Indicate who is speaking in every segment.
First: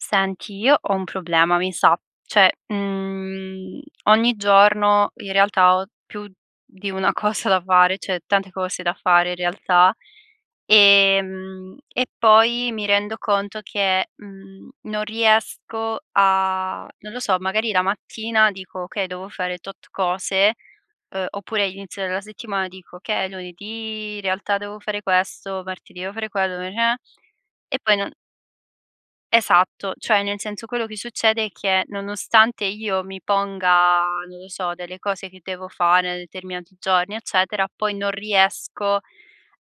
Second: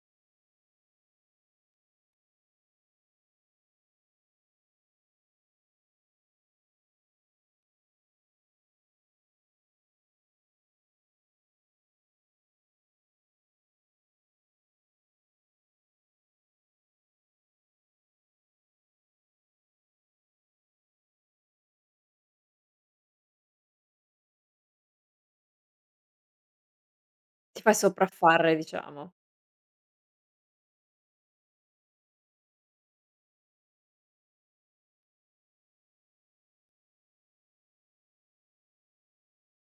Speaker 1: Senti, io ho un problema, mi sa. Cioè uhm, ogni giorno, in realtà, ho più di una cosa da fare, cioè, tante cose da fare, in realtà. Ehm e poi mi rendo conto che, mhmm, non riesco a non lo so, magari la mattina dico: "Okay, devo fare tot cose". Uhm, oppure, inizio della settimana, dico: "Okay, è lunedì, in realtà, devo fare questo, martedì devo fare quello". [unintelligible]
Speaker 2: Ti fai
Speaker 1: E poi non
Speaker 2: sopraffare, diciamo.
Speaker 1: Esatto, cioè, nel senso, quello che succede è che, nonostante io mi ponga, non lo so, delle cose che devo fare, nei determinati giorni, eccetera, poi non riesco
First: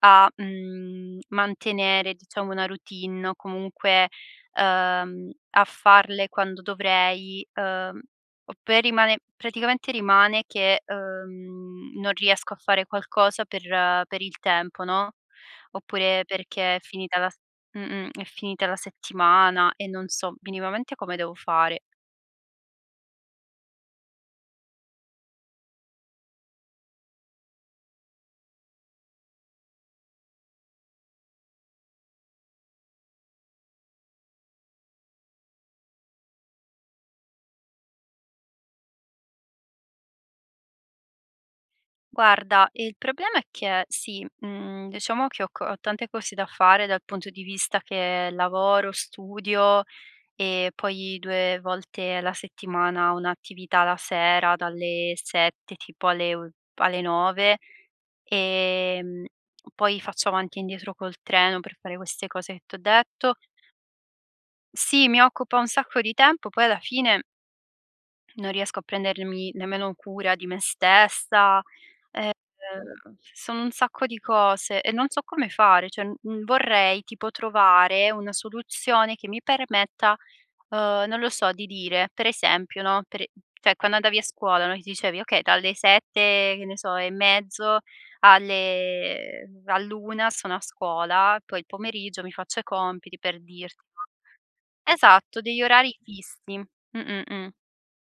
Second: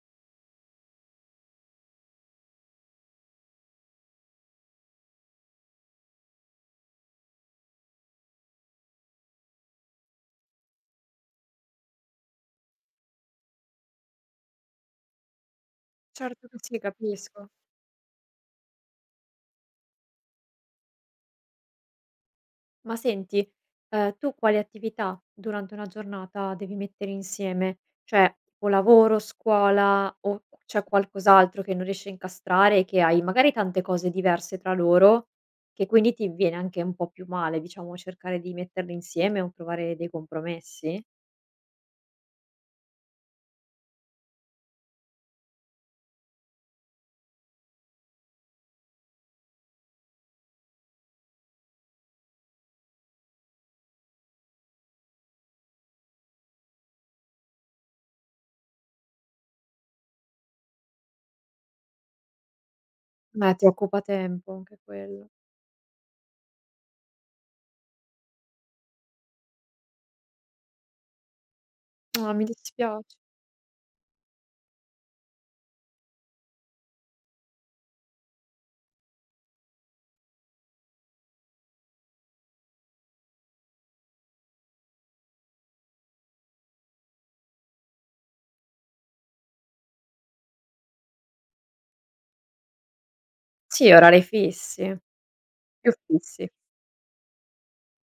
Speaker 1: a, mhmm, mantenere, diciamo, una routine. O comunque, uhm, a farle quando dovrei, uhm, o per rimane praticamente rimane che, uhm, non riesco a fare qualcosa per per il tempo, no, oppure
Speaker 2: Certo che
Speaker 1: perché
Speaker 2: sì,
Speaker 1: è finita la se
Speaker 2: capisco.
Speaker 1: mh-mh, è finita la settimana e non so minimamente come devo fare.
Speaker 2: Ma senti, ehm, tu quali attività, durante una giornata, devi mettere insieme? Cioè, o lavoro, scuola, o cu c'è qualcos'altro che non riesci a incastrare e che hai magari, tante cose diverse tra loro che, quindi, ti viene anche un po' più male, diciamo, cercare di metterle insieme o provare dei compromessi?
Speaker 1: Guarda, il problema è che sì, mhmm, diciamo che ho co ho tante cose da fare dal punto di vista che lavoro, studio, e poi 2 volte la settimana ho un'attività la sera dalle 7, tipo, alle o p alle 9, ehm, poi faccio avanti e indietro col treno per fare queste cose che t'ho detto
Speaker 2: Beh, ti occupa tempo, anche
Speaker 1: Sì, mi
Speaker 2: quello.
Speaker 1: occupa un sacco di tempo, poi alla fine non riesco a prendermi nemmeno cura di me stessa,
Speaker 2: Ah, mi dispiac
Speaker 1: ehm, sono un sacco di cose, e non so come fare. Cioè, n n vorrei, tipo, trovare una soluzione che mi permetta, uhm, non lo so, di dire, per esempio, no, per e cioè, quando andavi a scuola, no, ti dicevi: "Okay, dalle 7, che ne so, e mezzo alle ehm, all'una sono a scuola, poi il pomeriggio mi faccio i compiti" per dirti
Speaker 2: Sì, a orari fissi.
Speaker 1: Esatto, degli
Speaker 2: Più
Speaker 1: orari
Speaker 2: fissi.
Speaker 1: fissi. Mh-mh, mh.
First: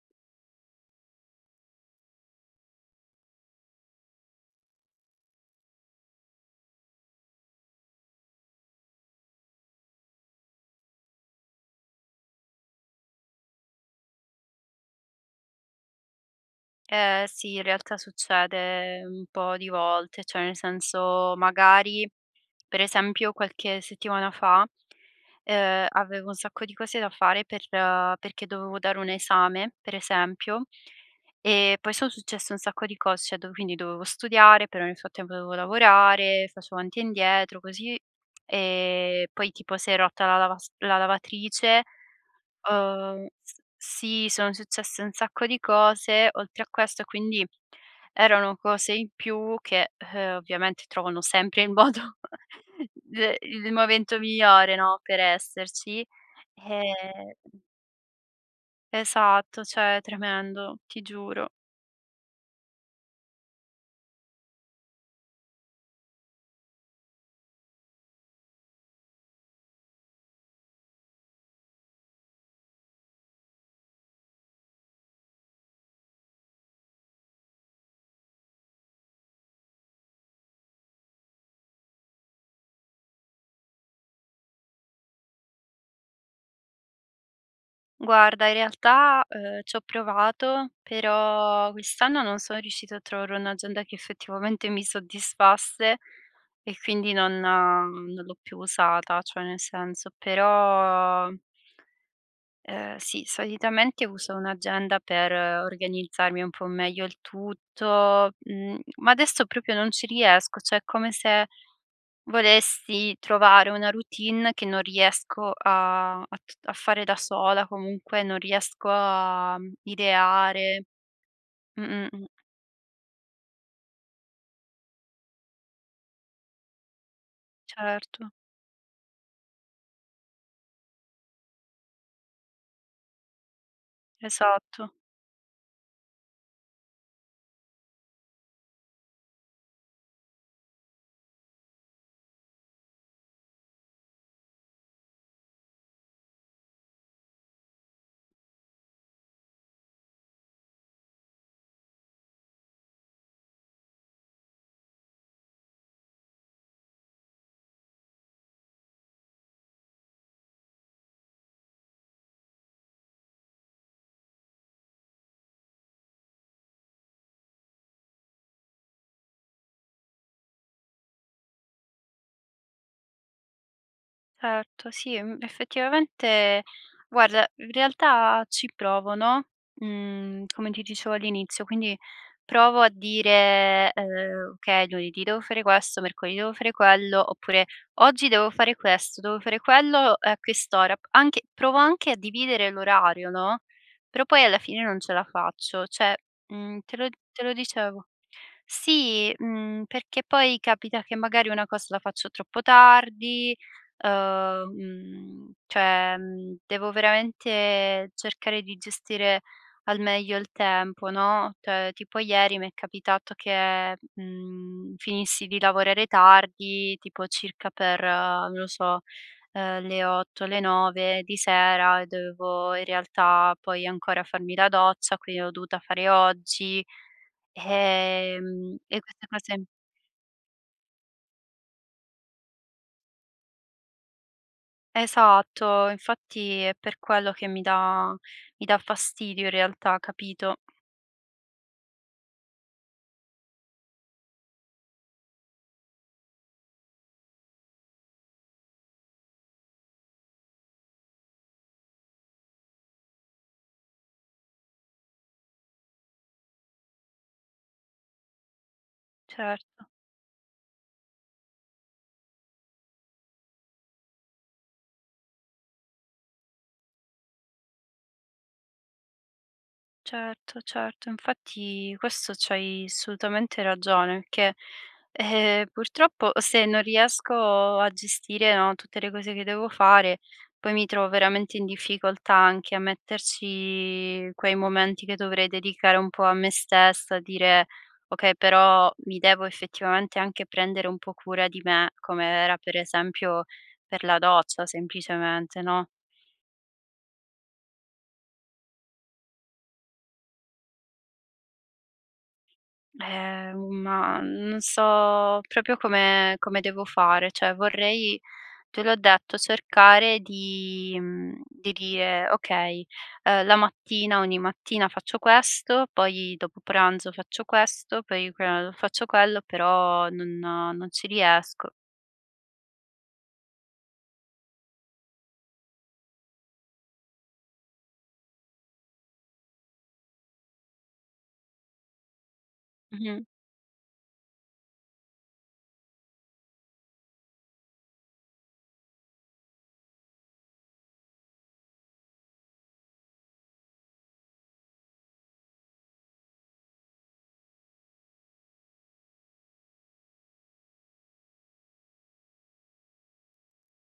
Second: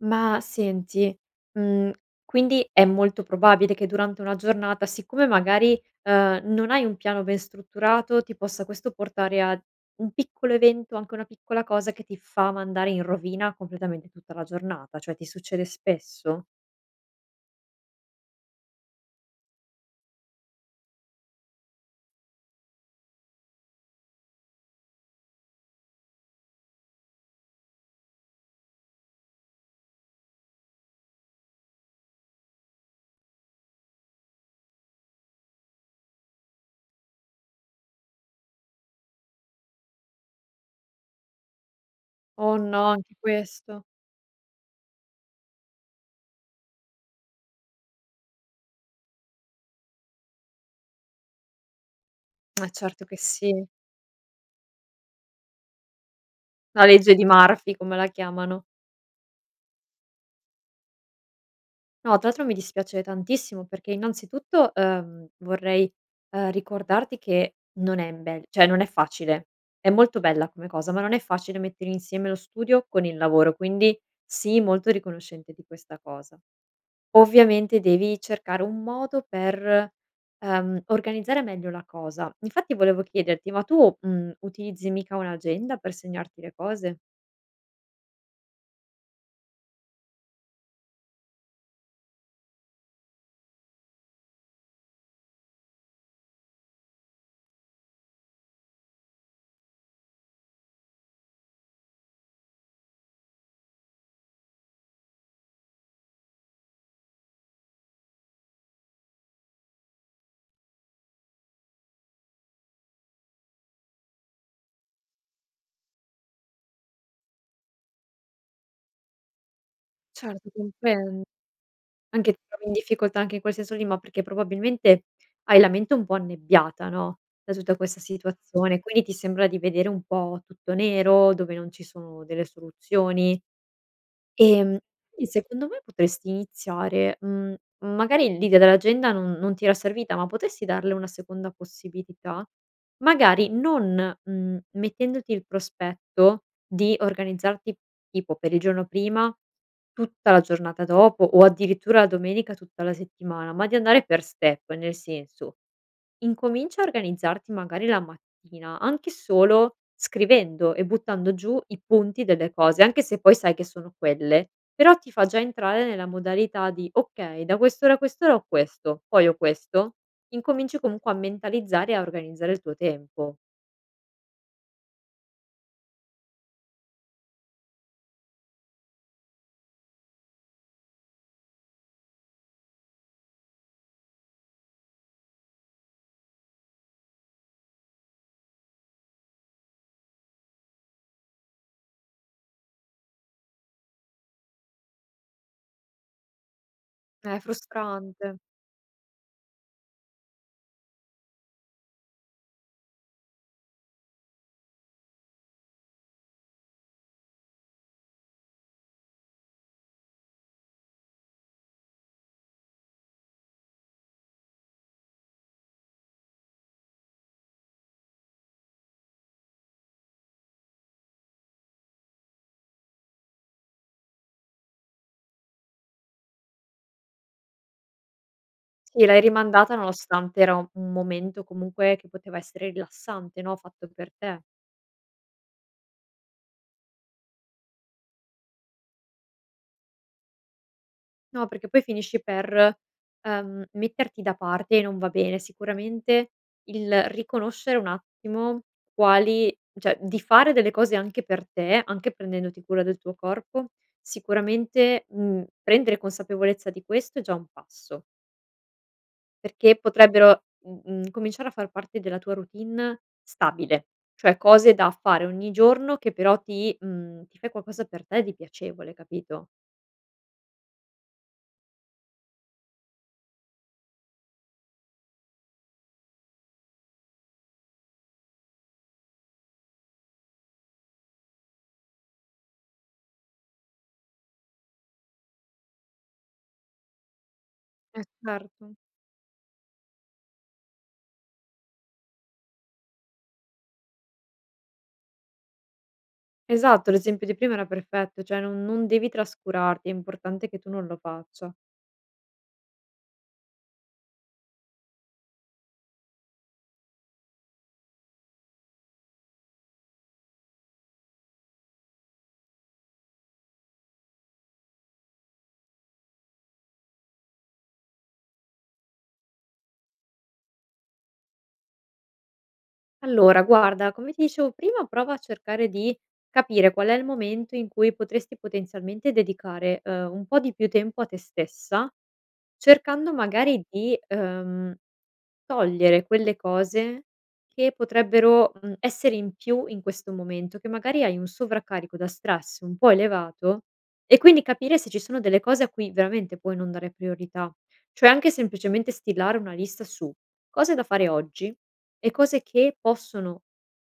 Speaker 2: Ma, senti, mhmm, quindi è molto probabile che durante una giornata, siccome, magari, ehm, non hai un piano ben strutturato, ti possa questo portare a un piccolo evento, o anche a una piccola cosa, che ti fa mandare in rovina completamente tutta la giornata, cioè ti succede spesso?
Speaker 1: Eh, sì, in realtà, succede un po' di volte, cioè, nel senso, magari per esempio qualche settimana fa, ehm, avevo un sacco di cose da fare per perché dovevo dare un esame, per esempio, e poi son successe un sacco di cos cioè do quindi, dovevo studiare, però nel frattempo dovevo lavorare, facevo avanti e indietro, così, ehm, poi, tipo, si è rotta la lavas la lavatrice.
Speaker 2: Oh, no! Anche
Speaker 1: Uhm s
Speaker 2: questo.
Speaker 1: sì, sono successe un sacco di cose, oltre a questo, e quindi erano cose in più che, uhm, ovviamente trovano sempre il modo
Speaker 2: Eh, certo che
Speaker 1: d i
Speaker 2: sì.
Speaker 1: il momento migliore, no, per esserci,
Speaker 2: La legge di
Speaker 1: ehm
Speaker 2: Murphy, come la chiamano.
Speaker 1: Esatto, cioè, tremendo, ti giuro.
Speaker 2: No, tra l'altro mi dispiace tantissimo perché, innanzitutto, uhm, vorrei, uhm, ricordarti che non è in bel cioè, non è facile. È molto bella come cosa, ma non è facile mettere insieme lo studio con il lavoro, quindi sii molto riconoscente di questa cosa. Ovviamente, devi cercare un modo per, ehm, organizzare meglio la cosa. Infatti, volevo chiederti: ma tu, mhmm, utilizzi mica un'agenda per segnarti le cose?
Speaker 1: Guarda in realtà, uhm, ci ho provato, però quest'anno non sono riuscita a trovare un'agenda che effettivamente mi soddisfasse e quindi non non l'ho più usata. Cioè, nel senso però ehm, sì, solitamente uso un'agenda per organizzarmi un po' meglio il tutto, mhmm, ma adesso proprio non ci riesco, cioè è come se volesti trovare una routine che non riesco a a t a fare da sola, comunque non riesco a
Speaker 2: Certo,
Speaker 1: ideare.
Speaker 2: compren
Speaker 1: Mh-mh, mh.
Speaker 2: anche ti trovi in difficoltà anche in quel senso lì, ma perché, probabilmente, hai la mente un po' annebbiata, no, da tutta questa
Speaker 1: Certo.
Speaker 2: situazione, quindi ti sembra di vedere un po' tutto nero dove non ci sono delle soluzioni. Ehm,
Speaker 1: Esatto.
Speaker 2: i secondo me potresti iniziare, mhmm magari l'idea dell'agenda non non ti era servita, ma potresti darle una seconda possibilità? Magari non, mhmm, mettendoti il prospetto di organizzarti, tipo per il giorno prima, tutta la giornata dopo o addirittura la domenica tutta la settimana, ma di andare per step. Nel senso: incomincia a organizzarti, magari, la mattina anche solo scrivendo e buttando giù i punti delle cose, anche se poi sai che sono quelle. Però ti fa già entrare nella modalità di: "Okay, da quest'ora a quest'ora ho questo, poi ho questo". Incominci comunque a mentalizzare e a organizzare il tuo tempo.
Speaker 1: Certo, sì e m effettivamente, guarda, in realtà ci provo, no, mhmm, come ti dicevo all'inizio, quindi provo a dire, ehm: "Okay, lunedì devo fare questo, mercoledì devo fare quello". Oppure: "Oggi devo fare questo, devo fare quello, uhm, a quest'ora". Anche provo anche a dividere l'orario, no, però poi alla fine non ce la faccio. Cioè, mhmm, te lo
Speaker 2: Eh, è
Speaker 1: te lo dicevo.
Speaker 2: frustrante.
Speaker 1: Sì, mhmm, perché poi capita che, magari, una cosa la faccio troppo tardi, uhm, mhmm, cioè, ehm, devo veramente cercare di gestire al meglio il tempo, no, cioè tipo ieri mi è capitato che, mhmm, finissi di lavorare tardi, tipo, circa per, non lo so, ehm, le 8, le 9 di sera e dovevo, in realtà, poi ancora farmi la doccia, quindi l'ho dovuta fare oggi, ehm, e
Speaker 2: Sì, l'hai
Speaker 1: queste cose
Speaker 2: rimandata nonostante era un un momento, comunque, che poteva essere rilassante, no, fatto per te.
Speaker 1: Esatto, infatti è per quello che mi dà mi dà fastidio, in realtà. Capito?
Speaker 2: No, perché poi finisci per, ehm, metterti da parte e non va bene. Sicuramente, il riconoscere un attimo quali cioè, di fare delle cose anche per te, anche prendendoti cura del tuo corpo, sicuramente, uhm, prendere consapevolezza di questo è già un passo. Perché
Speaker 1: Certo.
Speaker 2: potrebbero m uhm, cominciare a far parte della tua routine stabile, cioè, cose da fare ogni giorno, che però ti uhm, ti fai qualcosa per te, di piacevole, capito?
Speaker 1: Certo, certo, infatti questo, c'hai assolutamente ragione, che, eh, purtroppo, se non riesco a gestire, no, tutte le cose che devo fare, poi mi trovo veramente in difficoltà anche a metterci quei momenti che dovrei dedicare un po' a me stessa, dire:
Speaker 2: Eh,
Speaker 1: "Okay,
Speaker 2: certo.
Speaker 1: però mi devo effettivamente anche prendere un po' cura di me". Come era, per esempio, per la doccia, semplicemente, no?
Speaker 2: Esatto, l'esempio di prima era perfetto, cioè, non non devi trascurarti. È importante che tu non lo faccia.
Speaker 1: Eh, un ma non so proprio come come devo fare, cioè vorrei, te l'ho detto, cercare di mhmm, di dire: "Okay, uhm, la mattina ogni mattina faccio questo, poi dopo pranzo faccio questo, poi que uhm, faccio quello", però non non ci riesco.
Speaker 2: Allora guarda, come ti dicevo prima, prova a cercare di capire qual è il momento in cui potresti, potenzialmente, dedicare, uhm, un po' di più tempo a te stessa, cercando
Speaker 1: Mh-mh.
Speaker 2: magari di, uhm, togliere quelle cose che potrebbero, mhmm, essere in più in questo momento, che magari hai un sovraccarico da stress un po' elevato. E quindi capire se ci sono delle cose a cui veramente puoi non dare priorità. Cioè, anche semplicemente stilare una lista su cose da fare oggi e cose che possono,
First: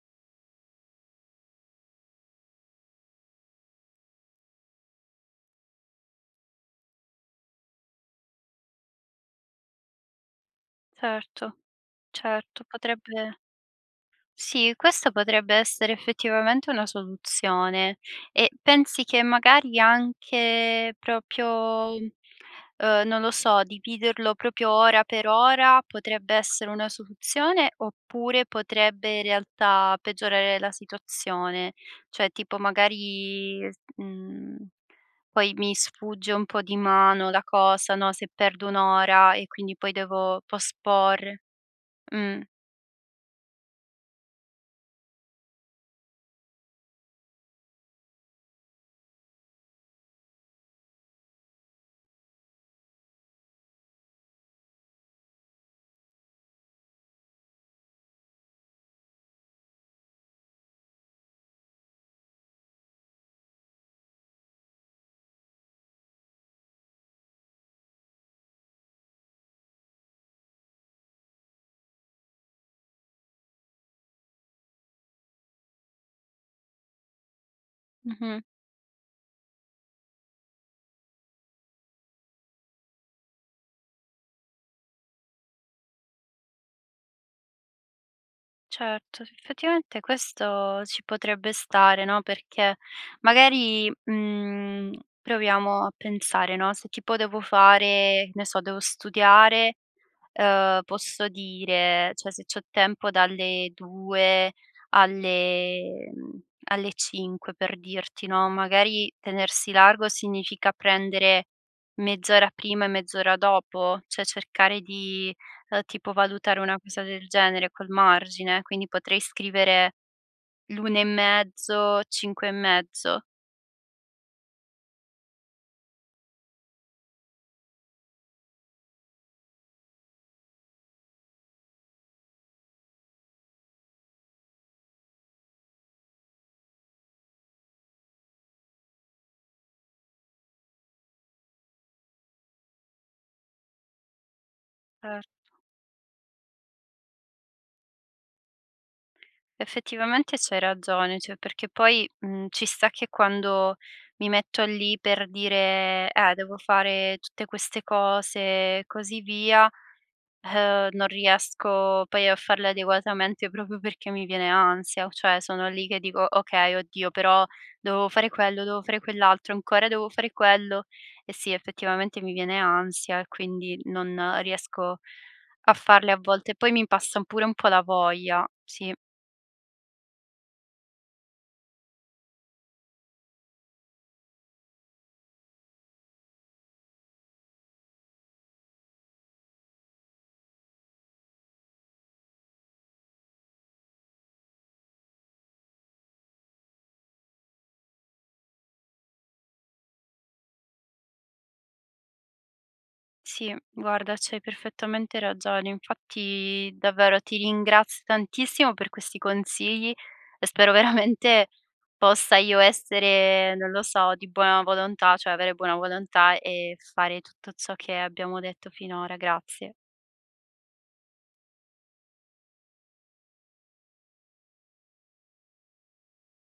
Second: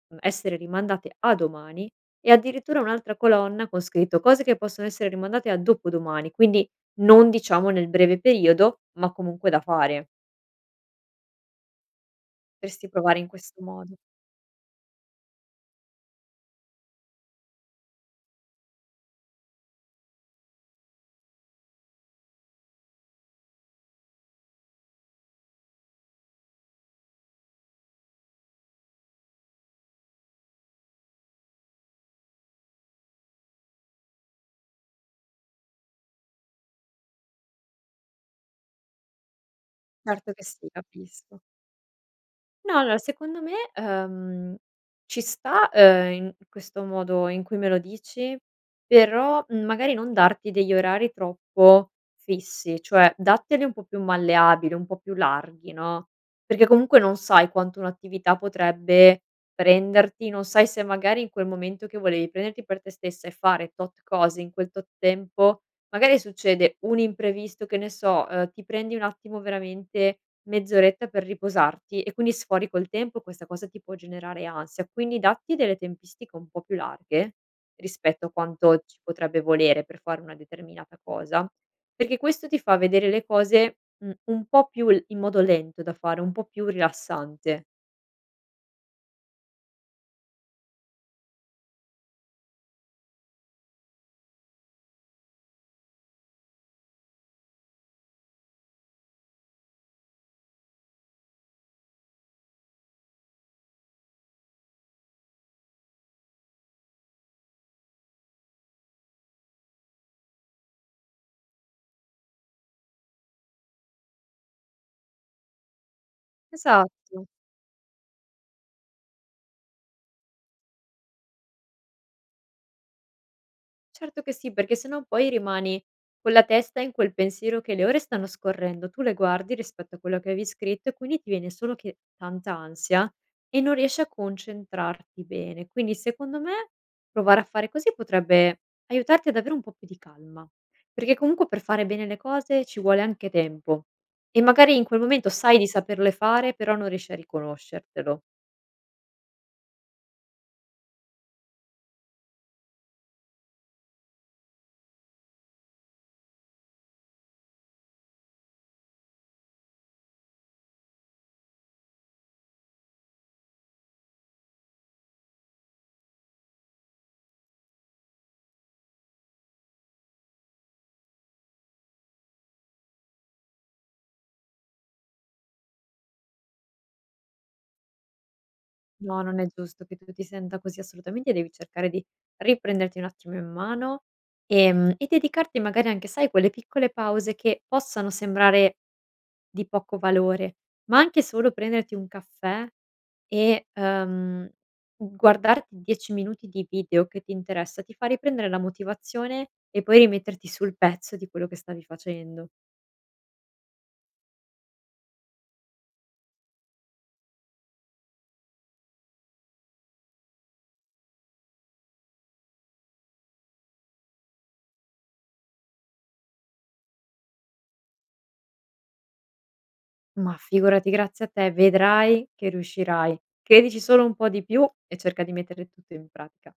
Speaker 2: mhmm, essere rimandate a domani e addirittura un'altra colonna, con scritto: "Cose che possono essere rimandate a dopodomani" quindi non, diciamo, nel breve periodo, ma comunque da fare.
Speaker 1: Certo, certo.
Speaker 2: Potresti provare in
Speaker 1: Potrebbe
Speaker 2: questo modo.
Speaker 1: Sì, questa potrebbe essere effettivamente una soluzione, e pensi che magari anche proprio, uhm, non lo so, dividerlo proprio ora per ora, potrebbe essere una soluzione, oppure potrebbe, in realtà, peggiorare la situazione? Cioè, tipo, magari, s mhmm, poi mi sfugge un po' di mano la cosa, no, se perdo un'ora e quindi poi
Speaker 2: Certo
Speaker 1: devo
Speaker 2: che sì, capisco.
Speaker 1: posporre. Mh.
Speaker 2: No, allora, secondo me, uhm, ci sta, uhm, in questo modo in cui me lo dici, però magari non darti degli orari troppo fissi, cioè datteli un po' più malleabili, un po' più larghi, no, perché comunque non sai quanto un'attività potrebbe prenderti. Non sai se magari in quel momento che volevi prenderti per te stessa e fare tot cose, in quel tot tempo, magari succede un imprevisto, che ne so, uhm, ti prendi un attimo, veramente mezz'oretta per riposarti e quindi sfori col tempo, questa cosa ti può generare ansia, quindi datti delle tempistiche un po' più larghe rispetto a
Speaker 1: Mh-mh.
Speaker 2: quanto ci potrebbe volere per fare una determinata cosa, perché questo ti fa vedere le cose, mhmm, un po' più l in modo lento da fare, un po' più rilassante.
Speaker 1: Certo. Sì, effettivamente questo ci potrebbe stare, no, perché, magari, mhmm, proviamo a pensare, no, se tipo devo fare che ne so, devo studiare, uhm, posso dire cioè, se c'ho tempo dalle 2 alle mhmm, alle 5, per dirti, no, magari, tenersi largo significa prendere mezz'ora prima e mezz'ora dopo? Cioè cercare di, ehm, tipo, valutare una cosa
Speaker 2: Esatto.
Speaker 1: del genere, col margine. Quindi, potrei scrivere l'1 e mezzo, 5 e mezzo.
Speaker 2: Certo che sì, perché sennò poi rimani con la testa in quel pensiero, che le ore stanno scorrendo, tu le guardi rispetto a quello che avevi scritto, e quindi ti viene solo che tanta ansia, e non riesci a concentrarti bene. Quindi, secondo me, provare a fare così potrebbe aiutarti ad avere un po' più di calma, perché, comunque, per fare bene le cose ci vuole anche tempo, e, magari, in quel momento
Speaker 1: Certo.
Speaker 2: sai di saperle fare, però non riesci a riconoscertelo.
Speaker 1: Effettivamente c'hai ragione, cioè, perché poi, mhmm, ci sta che quando mi metto lì per dire: "Eh, devo fare tutte queste cose" e così via, uhm, non riesco poi a farle adeguatamente, proprio perché mi viene ansia, o cioè sono lì che dico: "Okay, oddio, però dovevo fare quello, dovevo fare quell'altro, ancora devo fare quello." E, sì, effettivamente mi viene ansia, e quindi non riesco a farle a volte, poi mi passa pure un po' la voglia. Sì.
Speaker 2: No, non è giusto che tu ti senta così, assolutamente devi cercare di riprenderti un attimo in mano, ehm, e dedicarti magari anche, sai, a quelle piccole pause che possano sembrare di poco valore, ma anche solo prenderti un caffè e, uhm, guardarti 10 minuti di video che ti interessa, ti fa riprendere la motivazione, e poi rimetterti sul pezzo di quello che stavi facendo.
Speaker 1: Sì, guarda c'hai perfettamente ragione. Infatti, davvero, ti ringraz tantissimo per questi consigli, e spero veramente possa io essere, non lo so, di buona volontà cioè avere buona volontà, e fare tutto ciò che abbiamo detto finora. Grazie.
Speaker 2: Ma figurati, grazie a te. Vedrai che riuscirai, credici solo un po' di più e cerca di mettere tutto in pratica.